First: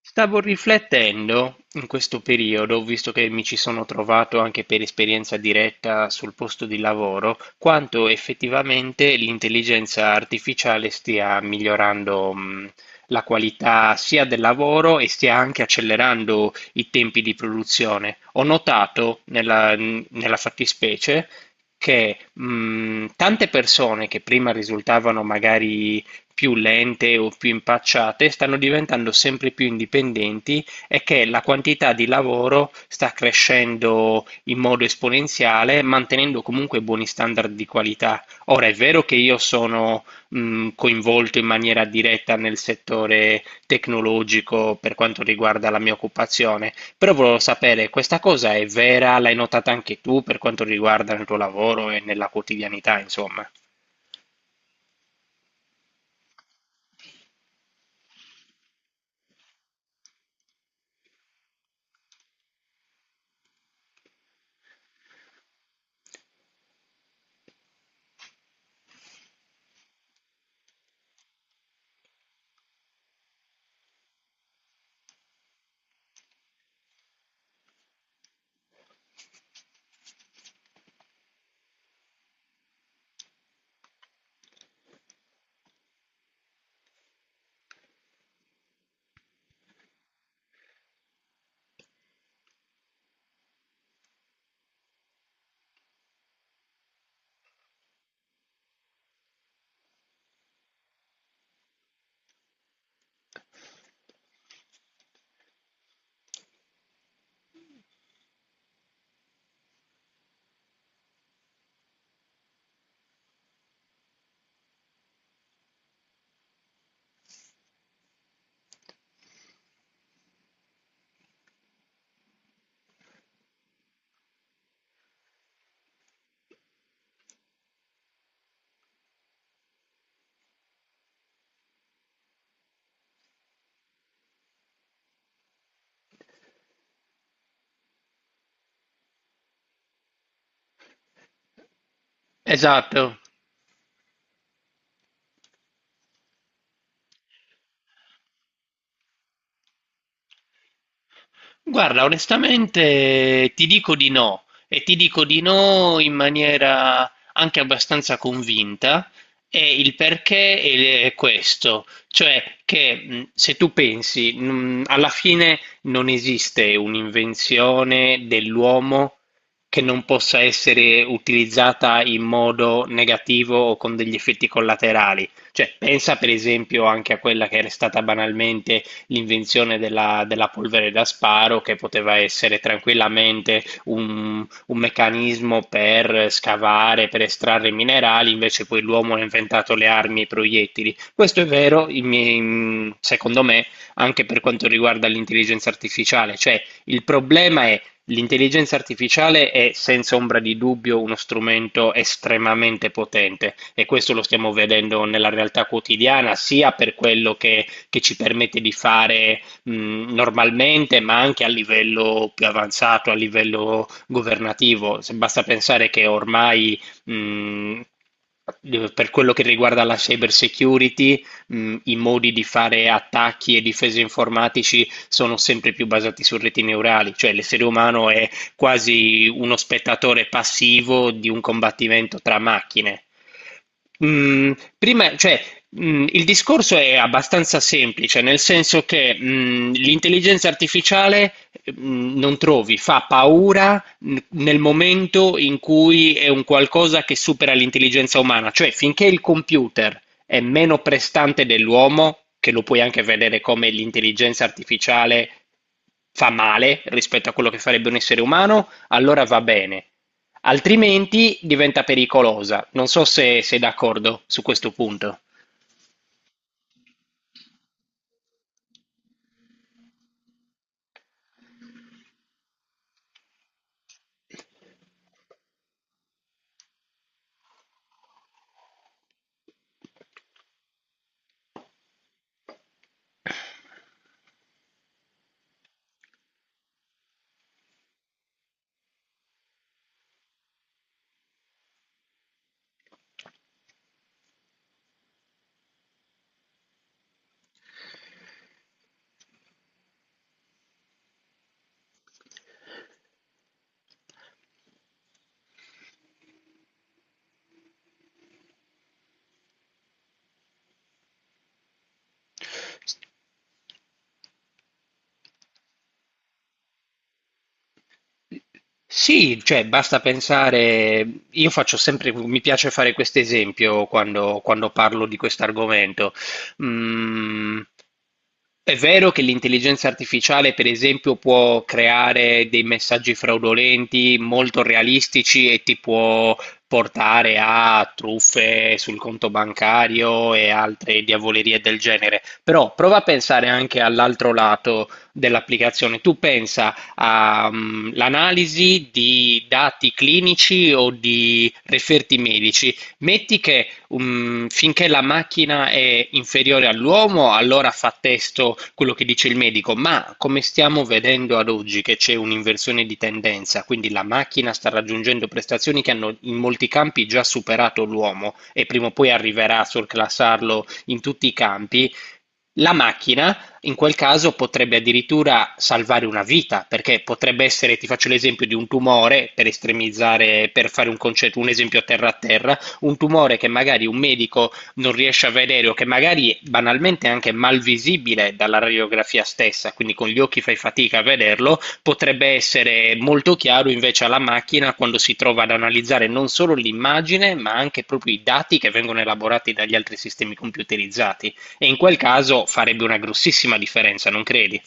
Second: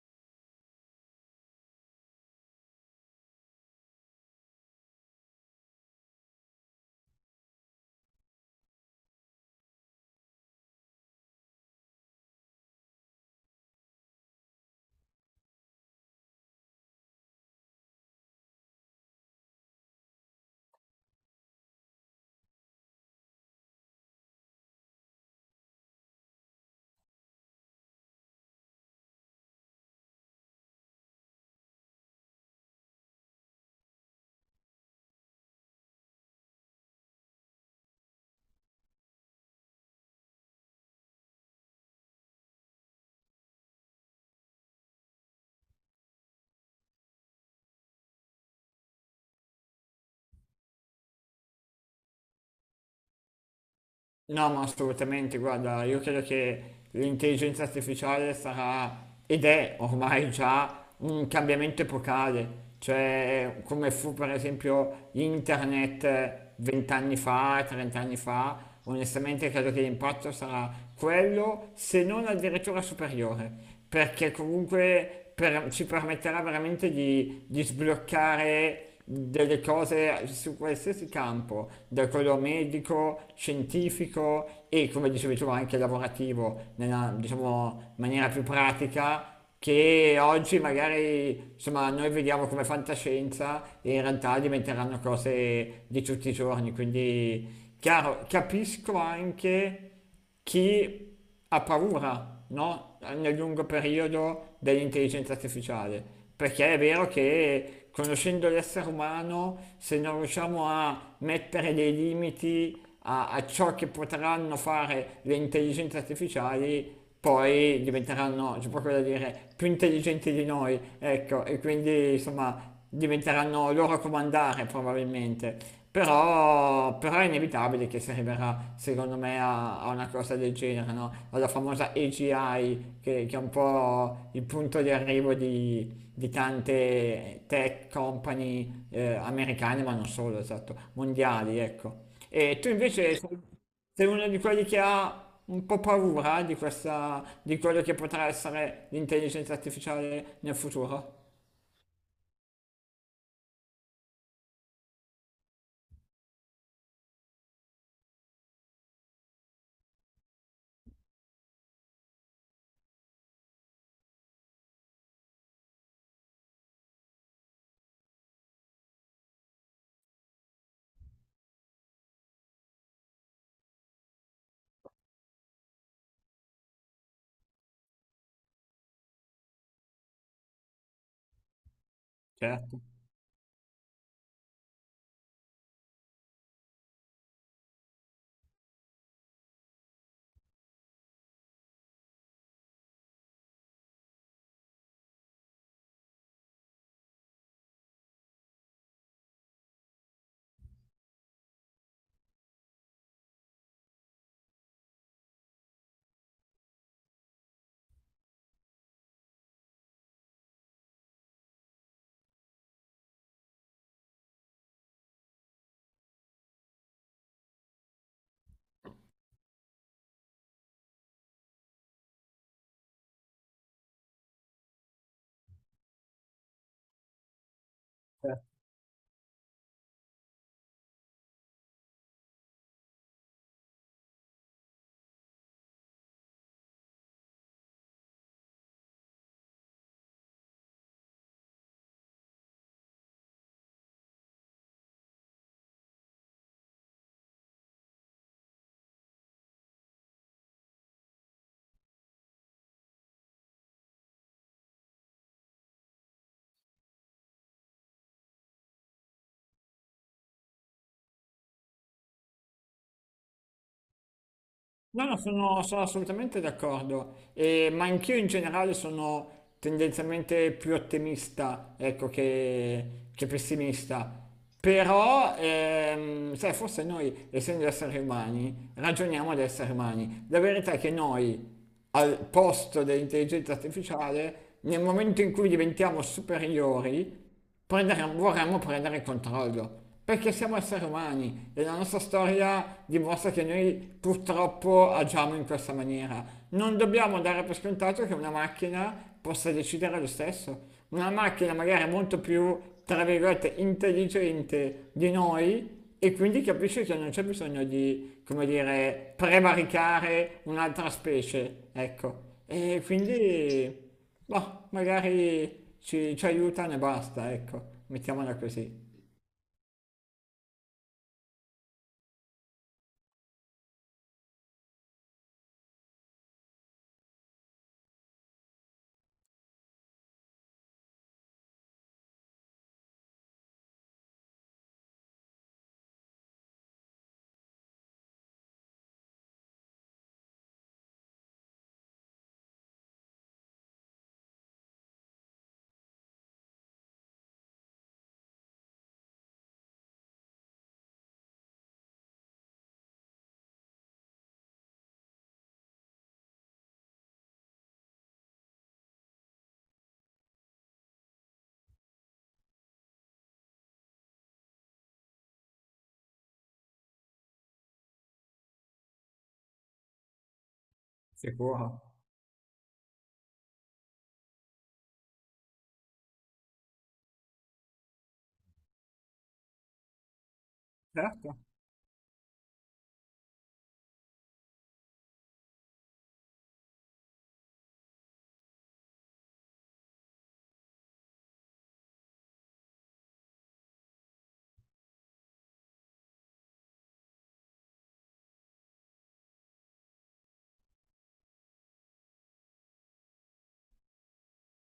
Stavo riflettendo in questo periodo, visto che mi ci sono trovato anche per esperienza diretta sul posto di lavoro, quanto effettivamente l'intelligenza artificiale stia migliorando, la qualità sia del lavoro e stia anche accelerando i tempi di produzione. Ho notato nella fattispecie che tante persone che prima risultavano magari più lente o più impacciate stanno diventando sempre più indipendenti e che la quantità di lavoro sta crescendo in modo esponenziale, mantenendo comunque buoni standard di qualità. Ora, è vero che io sono coinvolto in maniera diretta nel settore tecnologico per quanto riguarda la mia occupazione, però volevo sapere, questa cosa è vera? L'hai notata anche tu per quanto riguarda il tuo lavoro e nella quotidianità, insomma? No, ma assolutamente, guarda, io credo che l'intelligenza artificiale sarà ed è ormai già un cambiamento epocale, cioè come fu per esempio internet vent'anni fa, trent'anni fa, onestamente credo che l'impatto sarà quello, se non addirittura superiore, perché comunque ci permetterà veramente di sbloccare delle cose su qualsiasi campo, da quello medico, scientifico e come dicevi tu anche lavorativo, nella diciamo, maniera più pratica che oggi magari insomma, noi vediamo come fantascienza e in realtà diventeranno cose di tutti i giorni. Quindi, chiaro, capisco anche chi ha paura, no? Nel lungo periodo dell'intelligenza artificiale, perché è vero che conoscendo l'essere umano, se non riusciamo a mettere dei limiti a ciò che potranno fare le intelligenze artificiali, poi diventeranno, c'è proprio da dire, più intelligenti di noi, ecco, e quindi insomma diventeranno loro a comandare probabilmente. Però è inevitabile che si arriverà, secondo me, a, a una cosa del genere, no? Alla famosa AGI, che è un po' il punto di arrivo di tante tech company americane, ma non solo, esatto, mondiali, ecco. E tu invece Esatto. sei uno di quelli che ha un po' paura di questa, di quello che potrà essere l'intelligenza artificiale nel futuro. Guarda, onestamente ti dico di no e ti dico di no in maniera anche abbastanza convinta e il perché è questo, cioè che se tu pensi, alla fine non esiste un'invenzione dell'uomo che non possa essere utilizzata in modo negativo o con degli effetti collaterali. Cioè, pensa per esempio anche a quella che era stata banalmente l'invenzione della polvere da sparo che poteva essere Certo. tranquillamente un meccanismo per scavare, per estrarre minerali, invece poi l'uomo ha inventato le armi e i proiettili. Questo è vero, secondo me, anche per quanto riguarda l'intelligenza artificiale, cioè il problema è. L'intelligenza artificiale è senza ombra di dubbio uno strumento estremamente potente e questo lo stiamo vedendo nella realtà quotidiana, sia per quello che ci permette di fare normalmente, ma anche a livello più avanzato, a livello governativo. Se basta pensare che ormai mh, per quello che riguarda la cyber security, i modi di fare attacchi e difese informatici sono sempre più basati su reti neurali, cioè l'essere umano è quasi uno spettatore passivo di un combattimento tra macchine. Mm, prima, cioè, il discorso è abbastanza semplice, nel senso che, l'intelligenza artificiale, non trovi, fa paura nel momento in cui è un qualcosa che supera l'intelligenza umana, cioè finché il computer è meno prestante dell'uomo, che lo puoi anche vedere come l'intelligenza artificiale fa male rispetto a quello che farebbe un essere umano, allora va bene. Altrimenti diventa pericolosa. Non so se sei d'accordo su questo No, no, punto. sono assolutamente d'accordo, ma anch'io in generale sono tendenzialmente più ottimista, ecco, che pessimista. Però, sai, forse noi, essendo esseri umani, ragioniamo da esseri umani. La verità è che noi, al posto dell'intelligenza artificiale, nel momento in cui diventiamo superiori, vorremmo prendere il controllo, perché siamo esseri umani e la nostra storia dimostra che noi purtroppo agiamo in questa maniera. Non dobbiamo dare per scontato che una macchina possa decidere lo stesso. Una macchina magari molto più, tra virgolette, intelligente di noi e quindi capisce che non c'è bisogno di, come dire, prevaricare un'altra specie, ecco. E quindi boh, magari ci aiutano e basta, ecco, mettiamola così. Sì, cioè basta pensare, io faccio sempre, mi piace fare questo esempio quando parlo di questo argomento. Mm, è vero che l'intelligenza artificiale, per esempio, può creare dei messaggi fraudolenti molto realistici e ti può portare a truffe sul conto bancario e altre diavolerie del genere, però prova a pensare anche all'altro lato dell'applicazione. Tu pensa all'analisi di dati clinici o di referti medici. Metti che finché la macchina è inferiore all'uomo, allora fa testo quello che dice il medico, ma come stiamo vedendo ad oggi che c'è un'inversione di tendenza, quindi la macchina sta raggiungendo prestazioni che hanno in molti campi già superato l'uomo e prima o poi arriverà a surclassarlo in tutti i Sicuro? campi, la macchina in quel caso potrebbe addirittura salvare una vita, perché potrebbe essere, ti faccio l'esempio di un tumore, per estremizzare, per fare un Certo. concetto, un esempio terra a terra, un tumore che magari un medico non riesce a vedere o che magari banalmente è anche mal visibile dalla radiografia stessa, quindi con gli occhi fai fatica a vederlo, potrebbe essere molto chiaro invece alla macchina quando si trova ad analizzare non solo l'immagine, ma anche proprio i dati che vengono elaborati dagli altri sistemi computerizzati. E in quel caso farebbe una grossissima differenza, non credi?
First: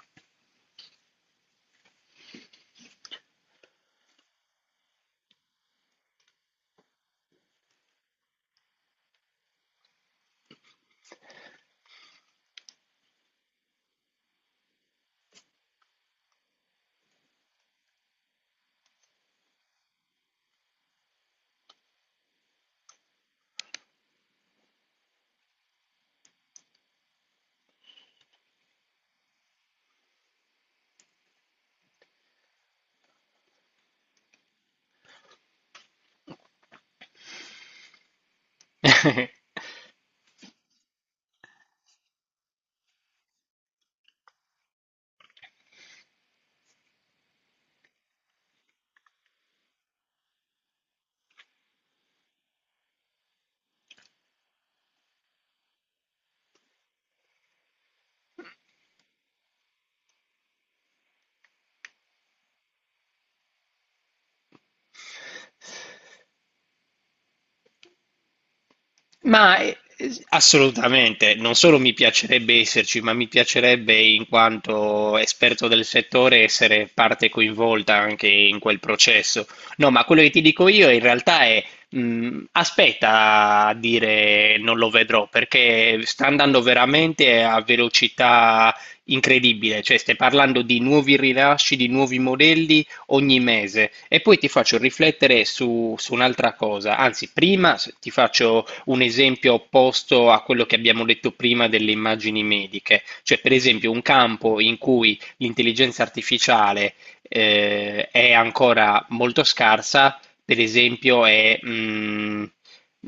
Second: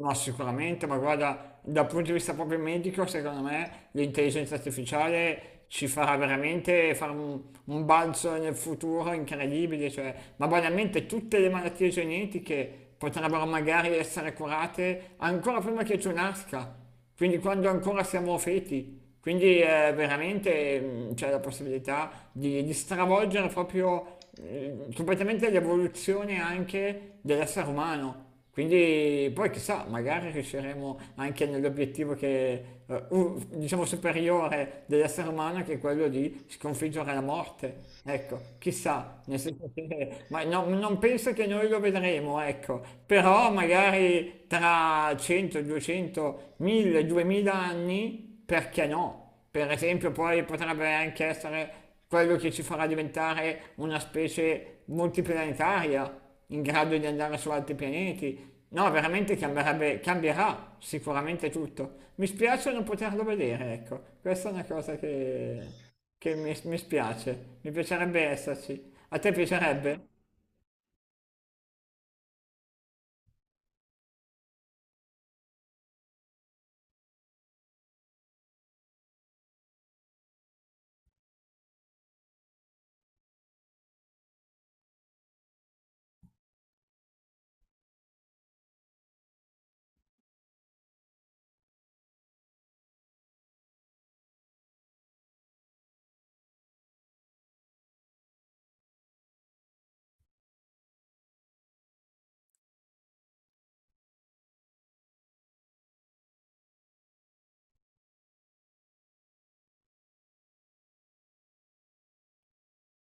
No, sicuramente, ma guarda, dal punto di vista proprio medico, secondo me l'intelligenza artificiale ci farà veramente fare un balzo nel futuro incredibile, cioè, ma banalmente tutte le malattie genetiche potrebbero magari essere curate ancora prima che tu nasca, quindi quando ancora siamo feti. Quindi veramente mm, c'è la possibilità di stravolgere proprio completamente l'evoluzione anche dell'essere umano. Quindi poi chissà, magari riusciremo anche nell'obiettivo che, diciamo, superiore dell'essere umano, che è quello di sconfiggere la morte. Ecco, chissà, nel senso che, ma non penso che noi lo vedremo, ecco, però magari tra 100, 200, 1000, 2000 anni, perché no? Per esempio, poi potrebbe anche essere quello che ci farà diventare una specie multiplanetaria in grado di andare su altri pianeti. No, veramente cambierà sicuramente tutto. Mi spiace non poterlo vedere, ecco. Questa è una cosa che mi spiace. Mi piacerebbe esserci. A te Ma piacerebbe? assolutamente, non solo mi piacerebbe esserci, ma mi piacerebbe in quanto esperto del settore essere parte coinvolta anche in quel processo. No, ma quello che ti dico io in realtà è aspetta a dire non lo vedrò perché sta andando veramente a velocità incredibile, cioè stai parlando di nuovi rilasci, di nuovi modelli ogni mese e poi ti faccio riflettere su un'altra cosa, anzi prima ti faccio un esempio opposto a quello che abbiamo detto prima delle immagini mediche, cioè per esempio un campo in cui l'intelligenza artificiale è ancora molto scarsa, per esempio è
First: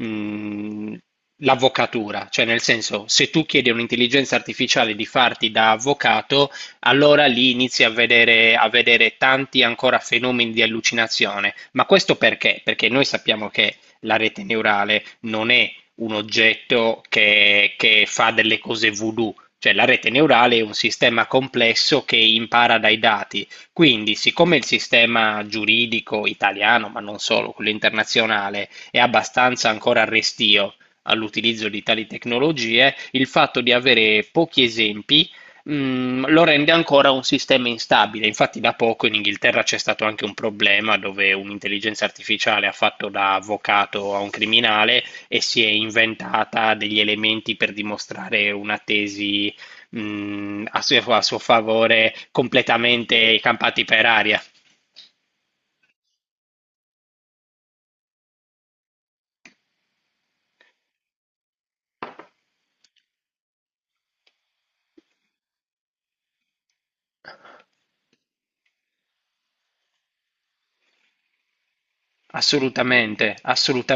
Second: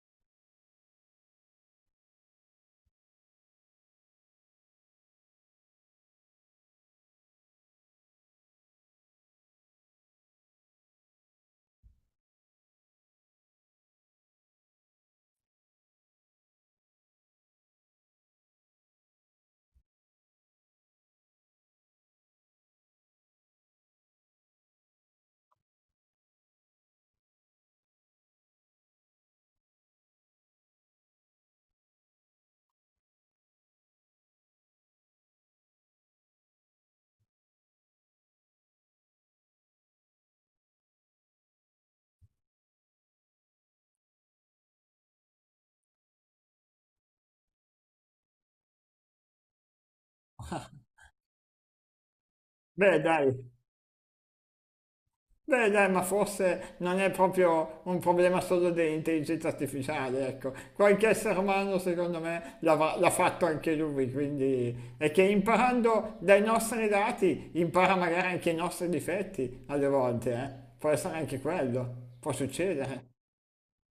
mm, l'avvocatura, cioè nel senso se tu chiedi a un'intelligenza artificiale di farti da avvocato, allora lì inizi a vedere tanti ancora fenomeni di allucinazione. Ma questo perché? Perché noi sappiamo che la rete neurale non è un oggetto che fa delle cose voodoo. Cioè la rete neurale è un sistema complesso che impara dai dati. Quindi, siccome il sistema giuridico italiano, ma non solo, quello internazionale, è abbastanza ancora restio all'utilizzo di tali tecnologie, il fatto di avere pochi esempi lo rende ancora un sistema instabile. Infatti, da poco in Inghilterra c'è stato anche un problema dove un'intelligenza artificiale ha fatto da avvocato a un criminale e si è inventata degli elementi per dimostrare una tesi, a a suo favore Beh, dai. completamente campati per aria. Beh, dai, ma forse non è proprio un problema solo dell'intelligenza artificiale, ecco. Qualche essere umano, secondo me, l'ha fatto anche lui, quindi è che imparando dai nostri dati impara magari anche i nostri difetti alle volte, eh. Può essere anche quello, può succedere. Assolutamente,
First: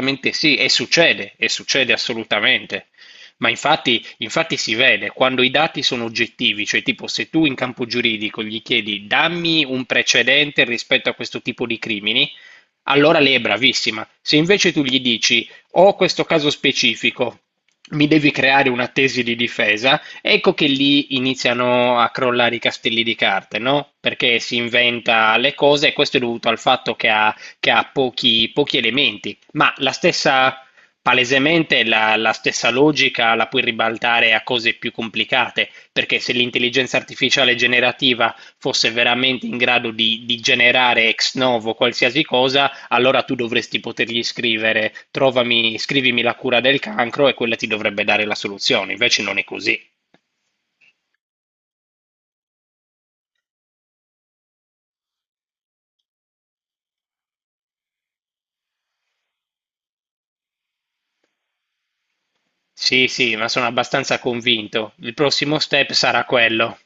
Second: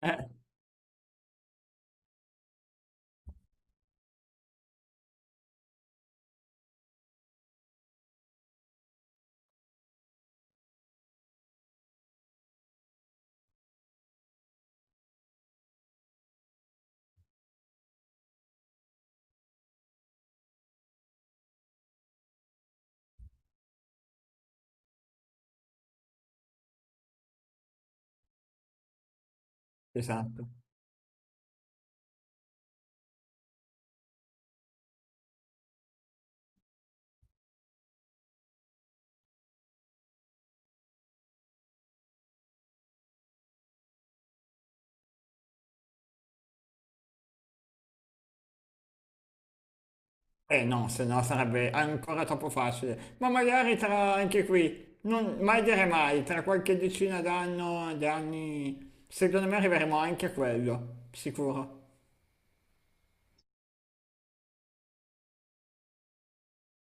Eh, sì, e succede assolutamente. Ma infatti, infatti si vede quando i dati sono oggettivi, cioè tipo se tu in campo giuridico gli chiedi dammi un precedente rispetto a questo tipo di crimini, allora lei è bravissima, se invece tu gli dici: "Ho questo caso specifico, mi devi creare una tesi di difesa", ecco che lì iniziano a crollare i castelli di carte, no? Perché si inventa le cose e questo è dovuto al fatto che che ha pochi elementi. Ma la esatto. stessa, palesemente, la stessa logica la puoi ribaltare a cose più complicate, perché se l'intelligenza artificiale generativa fosse veramente in grado di generare ex novo qualsiasi cosa, allora tu dovresti potergli scrivere, trovami, scrivimi la cura del cancro e quella ti dovrebbe dare la soluzione, invece non è così. Eh no, se no sarebbe ancora troppo facile. Ma magari tra anche qui, non, mai dire mai, tra qualche d'anni, secondo me arriveremo anche a quello, sicuro. Sì, sì, ma sono abbastanza convinto. Il prossimo step sarà quello.